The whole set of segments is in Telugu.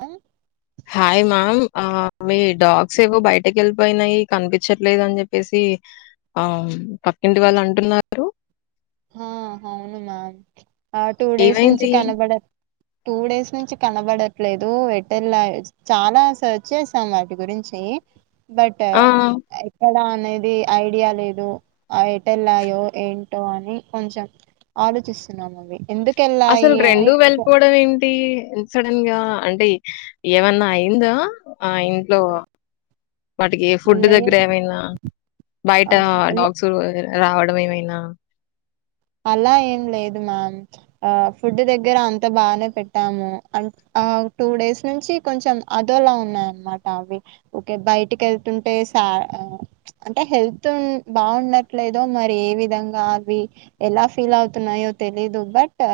ఆ హాయ్ మామ్ ఆ మీ డాగ్స్ ఏవో బయటకి వెళ్ళిపోయినాయి కనిపించట్లేదు అని చెప్పేసి ఆ పక్కింటి వాళ్ళు అంటున్నారు హా హవును మామ్ ఆ టూ డేస్ నుంచి ఏమైంది? కనబడ టూ డేస్ నుంచి కనబడట్లేదు వెట్టలాయో చాలా సర్చ్ చేసాం వాటి గురించి బట్ ఆ! ఎక్కడ అనేది ఐడియా లేదు ఆ ఎటెల్లాయో ఏంటో అని కొంచెం ఆలోచిస్తున్నాం అవి ఎందుకు అసలు వెళ్ళాయి అని రెండూ ఒక వెళ్ళిపోవడం ఏంటి సడన్ గా అంటే ఏమన్నా అయిందా ఆ ఇంట్లో వాటికి ఫుడ్ లే దగ్గర ఏమైనా బయట ఆహా! డాగ్స్ రావడం నువ్వేమైనా అలా ఏం లేదు మ్యామ్ ఆ ఫుడ్ దగ్గర అంత బానే పెట్టాము అ ఆ టూ డేస్ నుంచి కొంచెం అదోలా ఉన్నాయిన్నమాట అవి ఓకే బయటికి వెళ్తుంటే సా అ ప్చ్ అంటే హెల్త్ బాగుండట్లేదో మరి ఏ విధంగా అవి ఎలా ఫీల్ అవుతున్నాయో తెలీదు బట్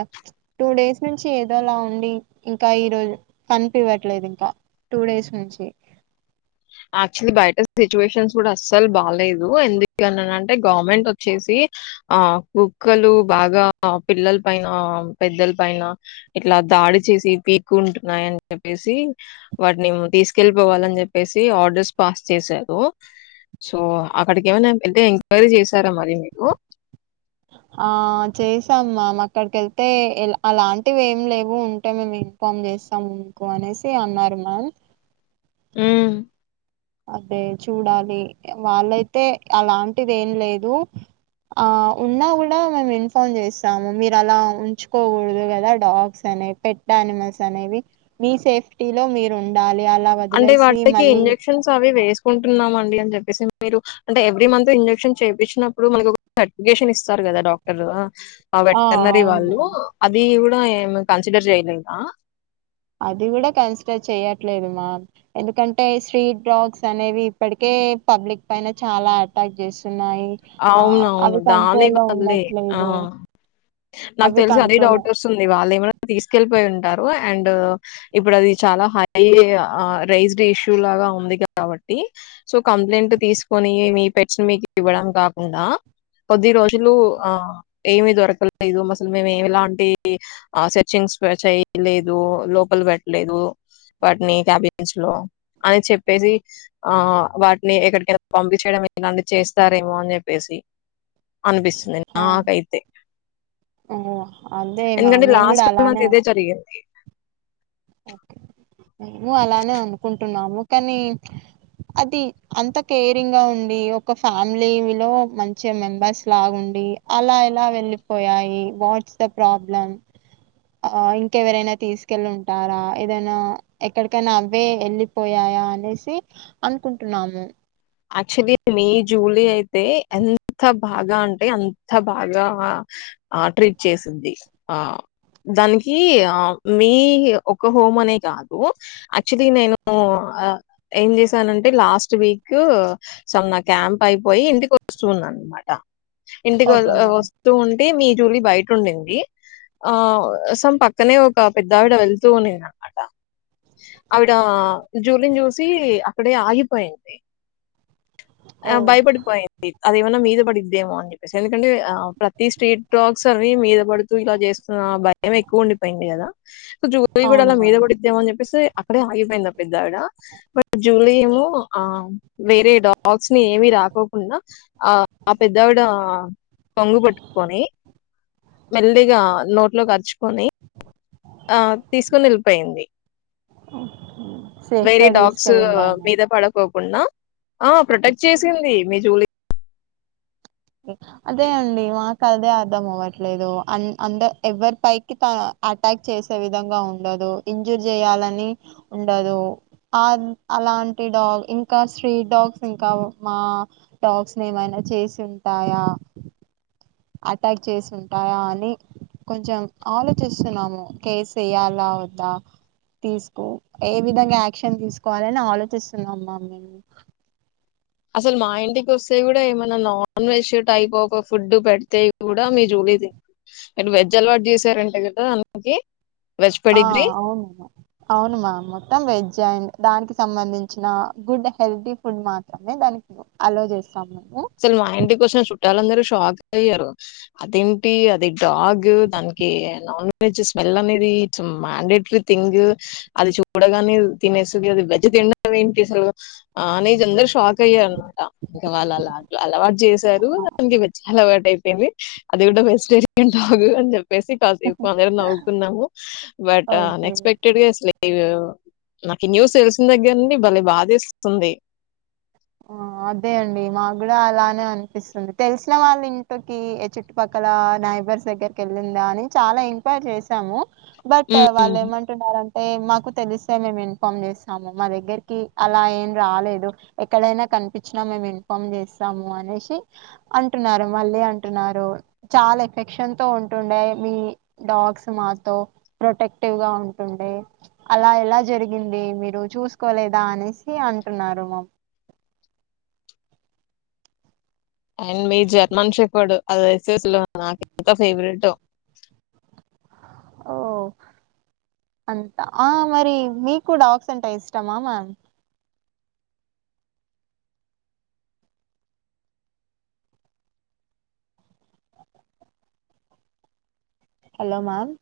ట డేస్ నుంచి ఏదోలా ఉండి ఇంకా ఈరోజు కనిపివ్వట్లేదు ఇంకా టూ డేస్ నుంచి యాక్చువలీ బయట సిచ్యువేషన్స్ కూడా అస్సలు బాలేదు ఎందుకని అంటే గవర్నమెంట్ వచ్చేసి ఆ కుక్కలు బాగా పిల్లల పైన పెద్దల పైన ఇట్లా దాడి చేసి పీకు ఉంటున్నాయ అని చెప్పేసి వాటిని తీసుకెళ్ళిపోవాలని చెప్పేసి ఆర్డర్స్ పాస్ చేసారు సో అక్కడికి ఏమ వెళ్తే ఎంక్వైరీ చేసారా మరి మీరు ఆ చేసాం మ్యామ్ అక్కడికి వెళ్తే ఎల అలాంటివి ఏమి లేవు ఉంటే మేము ఇన్ఫామ్ చేస్తాము మీకు అనేసి అన్నారు మమ్ ఊ అదే చూడాలి వాళ్ళయితే అలాంటిది ఏం లేదు ఆ ఉన్నా కూడా మేము ఇన్ఫామ్ చేస్తాము మీరు అలా ఉంచుకోకూడదు కదా డాగ్స్ అనేవి పెట్ ఆనిమల్స్ అనేవి మీ సేఫ్టీలో మీరు ఉండాలి అలా అంటే వదిలేసి వాటికి మళ్ళీ ఇంజెక్షన్స్ అవి వేస్ తీసుకుంటున్నాంమండి అని చెప్పేసి మీరు అంటే ఎవ్రీ మంత్ ఇంజెక్షన్ చెపించినప్పుడు మనకి ఒక సర్టిఫికేషన్ ఇస్తారు కదా డాక్టర్ ఆ వెటర్నరీ అవును వాళ్ళు మ్యామ్ అది కూడ నో ఏం కన్సిడర్ చేయలేదా అది కూడా కన్సిడర్ చెయట్లేదు మామ్ ఎందుకంటే స్ట్రీట్ డ్రాగ్స్ అనేవి ఇప్పటికే పబ్లిక్ పైన చాలా ఆటాక్ చేస్తు అవును అవును దాని వాళ్ళే ఆ ఉండట్లేదు నాకు అవి తెలిసి అదే కంట్రోల్ డౌట్ వస్తుంది వాళ్ళు ఏమైనా తీసుకెళ్ళిపోయి ఉంటా అండ్ ఇప్పుడు అది చాలా హై రైజ్డ్ ఇష్యూ లాగా ఉంది కాబట్టి సో కంప్లైంట్ తీసుకొని మీ పెట్స్ని మీకు ఇవ్వడా కాకుండా కొద్ది రోజులు ఆ ఏమి దొరకలేదు అసలు మేముమిలాంటి సెర్చింగ్స్ చేయలేదు లోపల పెట్టలేదు వాటిని క్యాబిన్స్ లో అని చెప్పేసి ఆ వాటిని ఎక్కడికైనా పంపిచేయడం ఎలాంటి చేస్తారు డేమో అని జెప్పేసి అనిపిస్తుంది నాకైతే అదే ఎందుకంటే మ్యామ్ మేము లాస్ట్ కూడా మంత్ అలానే ఇదే జరిగింది మేము అలానే అనుకుంటున్నాము కానీ అది అంత కేరింగ్ గా ఉండి ఒక ఫ్యామిలీలో మంచి మెంబర్స్ లాగా ఉండి అలా ఎలా వెళ్ళిపోయాయి వాట్స్ ద ప్రాబ్లం ఇంకెవరైనా తీసుకెళ్ళు అంటారా ఏదైనా ఎక్కడికైనా అవే ఎళ్ళిపోయాయా అనేసి అనుకుంటున్నాము యాక్చువలీ మీ జూలీ అయితే ఎంత బాగా అంటే అంత బాగా ట్రీట్ చేసింది ఆ దానికి ఆ మీ ఒక హోమ్ అనే కాదు యాక్చువలీ నేను ఏం చేశానంటే లాస్ట్ వీక్ కు అసలు నా క్యాంప్ అయిపోయి ఇంటికి వస్తున్న అన్మాట ఇంటికి ఓకే మ్యామ్ వస్తు ఉ తే మీ జూలి బయటుండింది ఆ సమ్ పక్కనే ఒక పెద్ద ఆవిడ వెళ్తూ ఉండిది అన్మాట ఆవిడ జూలిని చూసి అక్కడే ఆగిపోయింది ఓ ఆ భయపడిపోయింది అదే ఏమన్నా మీద పడిద్దేమో అని జెప్ ఎందుకంటే ఆ ప్రతి స్ట్రీట్ డ్రాగ్స్ అవి మీద పడుతూ ఇలా చేస్తున్న బ ఏమో ఎక్కువ ఉండిపోయింది కదా సో జూలీ కూడా అవును అలా మీద మ్యామ్ పడిద్దేమో అని చెప్పేసి అక్కడే ఆగిపోయిందా పెద్ద ఆవిడ బట్ జూలీ ఏమో ఆ వేరే డాగ్స్ ని ఏమి రాకోకుండా ఆ ఆ పెద్దవిడ కొంగు పట్టుకొని మెల్లిగా నోట్లోకరుచుకొని ఆ తీసుకుని వెళ్ళిపోయింది ఓకె సేఫ్గా తీసుకెళ్ళిందామా ఉన్నా ఆ ప్రొటెక్ట్ చేసింది మీ జూలి అదే అండి మా కదే అర్ధం అవ్వట్లేదు అన్ అంద ఎవరి పైకి త అటాక్ చేసే విధంగా ఉండదు ఇంజూర్ చేయాలని ఉండదు ఆ అలాంటి డాగ్ ఇంకా స్ట్రీట్ డాగ్స్ ఇంకా మా డాగ్స్ ని ఏమైనా చేసున్ టయా అటాక్ చేసి ఉంటాయా అని కొంచెం ఆలోచిస్తున్నాము కేసు ఏయాలా వద్దా తీసుకో ఏ విధంగా యాక్షన్ తీసుకోవాలని ఆలోచిస్తున్నాంమ్మా మేము అసలు మా ఇంటికి వస్తే కూడా ఏమన్నా non veg type of food పెడితే కూడా మీ జూలీది మీరు వెజ్ అలవాటు చేసారంట కదా అందుకి ఆ అవునుమా అవును మ్యామ్ మొత్తం వెజ్ అండ్ దానికి సంబంధించిన గుడ్ హెల్తీ ఫుడ్ మాత్రమే దానికి అలో చేస్ అసలు మా ఇంటి కోచిన చుట్టాలు అందరు షా షాక్ అయ్యారు అదేంటి అది డాగ్ దానికి నాన్ వెజ్ స్మెల్ అనేది ఇట్స్ మాండేటరీ థింగ్ అది చూడగానే తినేస్తది అది వెజ్ తినడం ఏంటసలు ఆ నీ జందరు షాక్ అయ్య [unintelligible] ఇంక న అలవాటు చేశారు దానికి వచ్చి అలవాట్ ఐపేంది అది కూడా ప్రేస్టేజి ఉంటాగు అని చె సి కాసేపు అందరము నవ్వుకున్నాము బట్ అన్ ఓకే ఎక్స్పెక్టెడ్ గా అసలేం ఇగో నాకు ఈ న్యూస్ తెలిసినదగ్గర్నుండి భలే బాధేస్తుంది ఆ అదే అండి మాకు కూడా అలానే అనిపిస్తుంది తెలిసిన వాళ్ళ ఇంటికి ఇక చుట్టుపక్కల నైబర్స్ దగ్గరికి వెళ్ళిందా అని చాలా ఎంక్వైరీ చేశాము బట్ ఉమ్. వాళ్ళేమంటున్నారు అంట్ ఈ మాకు తెలిస్తే మేము ఇన్ఫార్మ్ చేస్తాము మా దగ్గరికి అలా ఏం రాలేదు ఎక్కడైనా కనిపించినా మేము ఇన్ఫార్మ్ చేస్తాము అనేసి అంటున్నారు మళ్ళీ అంటున్నారు చాలా ఎఫెక్షన్ తో ఉంటుండే మీ డాగ్స్ మాతో ప్రొటెక్టివ్ గా ఉంటుండే అలా ఎలా జరిగింది మీరు చూసుకోలేదా అనేసి అంటున్నారు మా అండ్ మీ జర్మన్ షెపడ్ అది ఐతే అసలు నాకు ఎంత ఫేవరెట్టో ఓ అంతా ఆ మరి మీకు డాగ్స్ అంటా ఇష్టమా మ్యామ్ హలో మ్యామ్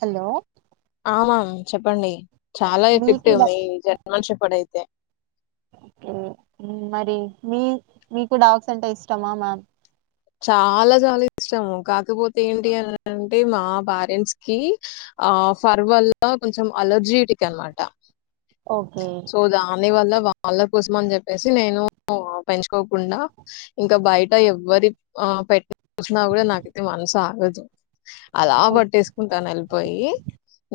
హలో ఆ మామ్ చెప్పండి చాలా మీకు ఎఫెక్టివ్ డా మీ జర్మన్ షెప పడైతే మ్ మరి మీ మీకు డాగ్స్ అంటా ఇష్టమా మ్యామ్? చాలా చాలా ఇష్టము కాకపోతే ఏంటి అని అంటే మా పేరెంట్స్ కి ఆ ఫర్ వల్ల కొంచెం అలర్జీటిక్ అనమాట ఓకే అని వల్ల వాళ్ళ కోసం అని చెప్పేసి నేను పెంచుకోకుండా ఇంకా బయట ఎవ్వరి ఆ పెట్టేసిన కూడా నాకైతే మనసు ఆగదు అలా ఓ పట్టేసుకుంటాన వెళ్ళిపోయి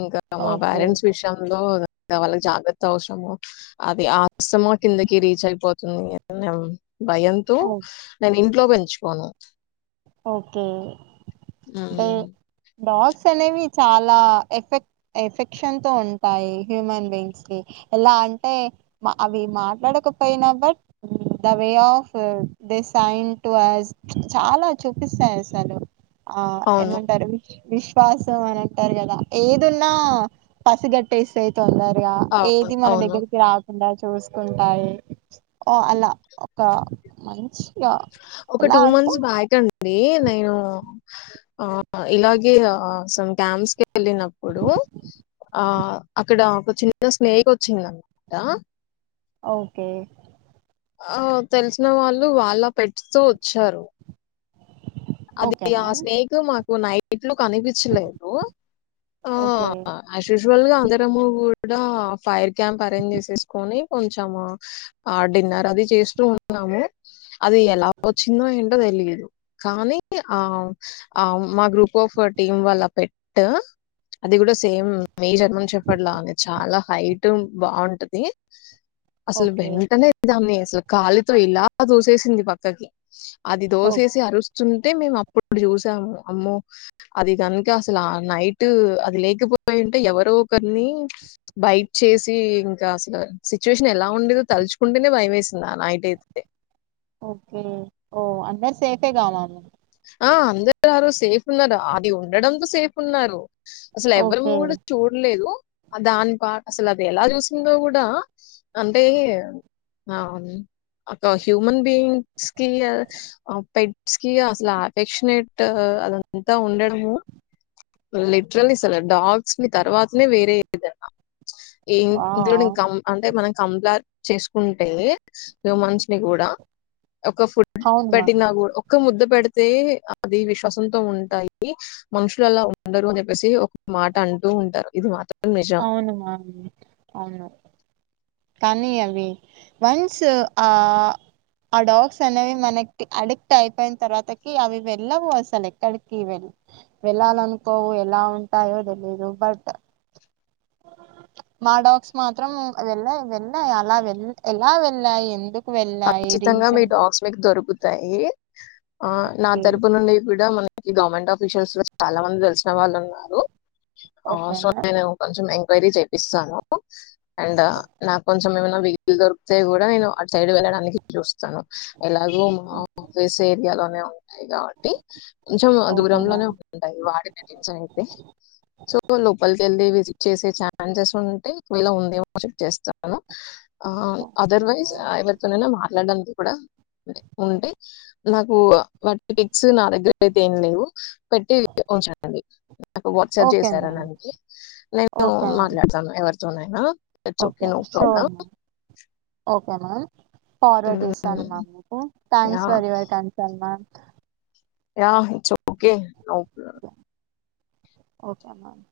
ఇంకా మా ఓకే పేరెంట్స్ విషయంలో ఇగ వాళ్ళ జాగ్రత్త అవసరము అది ఆక్స్మో కిందకి రీచ్ అయిపోతుంది భయంతో ఓ నేను ఇంట్లో పెంచుకోను ఓకే అంటే హ్మ్ డాగ్స్ అనేవి చాలా ఎఫెక్ ఎఫెక్షన్ తో ఉంటాయి హ్యూమన్ బీయింగ్స్ కి ఎలా అంటే అవి మాట్లాడకపోయినా but the way of sign to us చాలా చూపిస్తాయ్ అసలు ఆ అవును. ఏమంటారువి విశ్వాసం అని అంటారు కదా ఏదున్నా పసిగట్టేసే తొందరగా అవును. ఏది మన అవును. దగ్గరికి రాకుండా చు చూసుకుంటాయి ఓ అలా ఒక మంచి ఒక two months back and they నేను ఆ ఇలాగే ఆ సం క్యాంప్స్ కి వెళ్ళినప్పుడు ఆ అక్కడ ఒక చిన్న స్నేక్ వచ్చింది అనమాట ఓకే ఆ తెలిసిన వాళ్ళు వాళ్ళ పెట్స్ తో వచ్చారు అది ఓకే ఆ మ్యామ్ స్నేక్ మాకు నైట్ ఇట్లు కనిపించలేవు ఆ ఓకే అశుశొ ల్ అందరము కూడా ఫైర్ క్యాంప్ అరేంజ్ చేసేసుకొని కొంచెం ఆ డిన్నర్ అది చేస్తూ ఉన్నాము అది ఎలా వచ్చిందో ఏంటో తెలిదు కానీ ఆ ఆ మా గ్రూప్ ఆఫ్ టీమ్ వాళ్ళ పెట్్ అది కూడా సేమ్ మేజర్మెం చెప్పర్ లాగా చాలా హైట్ బాగుంటది అసలు ఓకే బెంటంనే దానిసలు కాలితో ఇలా దూసేసింది పక్కకి అది ఓ దోసేసి అరుస్తుంది అంటే మేము అప్పటినుండి చూసాము అమ్మో అది కనుక అసలు ఆ నైట్ అది లేకపోయింటే ఎవరో ఒకరిని బైట్ చేసి ఇంకా అసలు సిచ్యువేషన్ ఎలా ఉండేదో తలుచుకుంటేనే భయం వేసింది ఆ నైట్ అయితే ఓకే ఓ అందరు సేఫే కావాము ఆ అందరు ఆరు సేఫ్ ఉన్నారు అది ఉండడంతో సేఫ్ ఉన్నారు అసలు ఎవరి ఓకే కూడా చూడలేదు దాని పా అసలు అది ఎలా చూసిందో కూడా అంటే ఆ ఒక హ్యూమన్ బీయింగ్స్ కి పెట్స్ కి అసలు సలా అఫెక్షనెట్ అదంతా ఉండడము లిటరల్లి అసలు డాగ్స్ ని తర్వాతనే వేరే ఏదన్నా ఆ ఇంక్లూడింగ్ కం అంటే మనకి కంలా చేసుకుంటే హ్యూమన్స్ ని కూడా ఒక ఫుడ్ అవును మ్యామ్ పెట్టినా కూడా క ముద్దు పెడితే అతే అది విశ్వాసంతో ఉంటాయి మనుషులు అలా ఉండరు అని చెప్పేసి ఒక మాట అంటూ ఉంటారు ఇది మాత్రం నిజం అవునువును అవును కానీ అవి వన్స్ ఆ ఆ డాగ్స్ అనేవి మనకి అడిక్ట్ అయిపోయిన తర్వాతకి అవి వెళ్ళవు అసలు ఎక్కడికి వె వెళ్ళాలి అనుకోవు ఎలా ఉంటాయో తెలియదు బట్ మా డాగ్స్ మాత్రం వెళ్ళాయి వెళ్ళాయి అలా వె ఎలా వెళ్ళాయి ఎందుకు వెళ్ళాయి ఖచ్చితంగా మీ రీజన్ డాగ్స్ మీకు దొరుకుతు తాయి ఆ నా తరపు నుండి కూడా మన మనకి గవర్నమెంట్ ఆఫీషియల్స్ లో చాలా మంది తెలిసిన వాళ్ళు ఉన్నారు స ఓకేనా కొంచం ఎంక్వైరీ ఇస్తాను అండ్ నాకు కొంచెం ఏమైనా వెహిగిలు దొరికితే కూడా నేను సైడ్ వెళ్ళడానికి చూస్తాను ఎలాగో మా ఆఫస్ ఏరియాలోనే కాబట్టి కొంచెం ఓకే దూరంలోనే మ్యామ్ ఉంటాయి వాడి నించ అయితే సో లోపలి వెళ్ళి విజిట్ చేసే ఛాన్సెస్ ఉంటే ఇలా ఉంది చేస్త ఓకే అదర్వైస్ మ్యామ్ వర్ తొనైనా మాట్లాడడానికి కూడా ఉంటే నాకు వాటి టిక్స్ నా దగ్గర అయితే ఏం లేవు పెట్టి ఉంచనండి నా వాట్సాప్ ఓకే మ్యామ్ చేసారనికి నేను ఓకే మ్యామ్ మాట్లాడతాను ఎవరి తొనైన చొకే నో ప్రోబ్లమ్ ఓకేనా ఫార్వర్డ్ చేస్తాను మ్యామ్ మీకు yeah thanks for your console ma'am yeah చెప్పు ఓకే ఒకే నా ఒకే మ్యామ్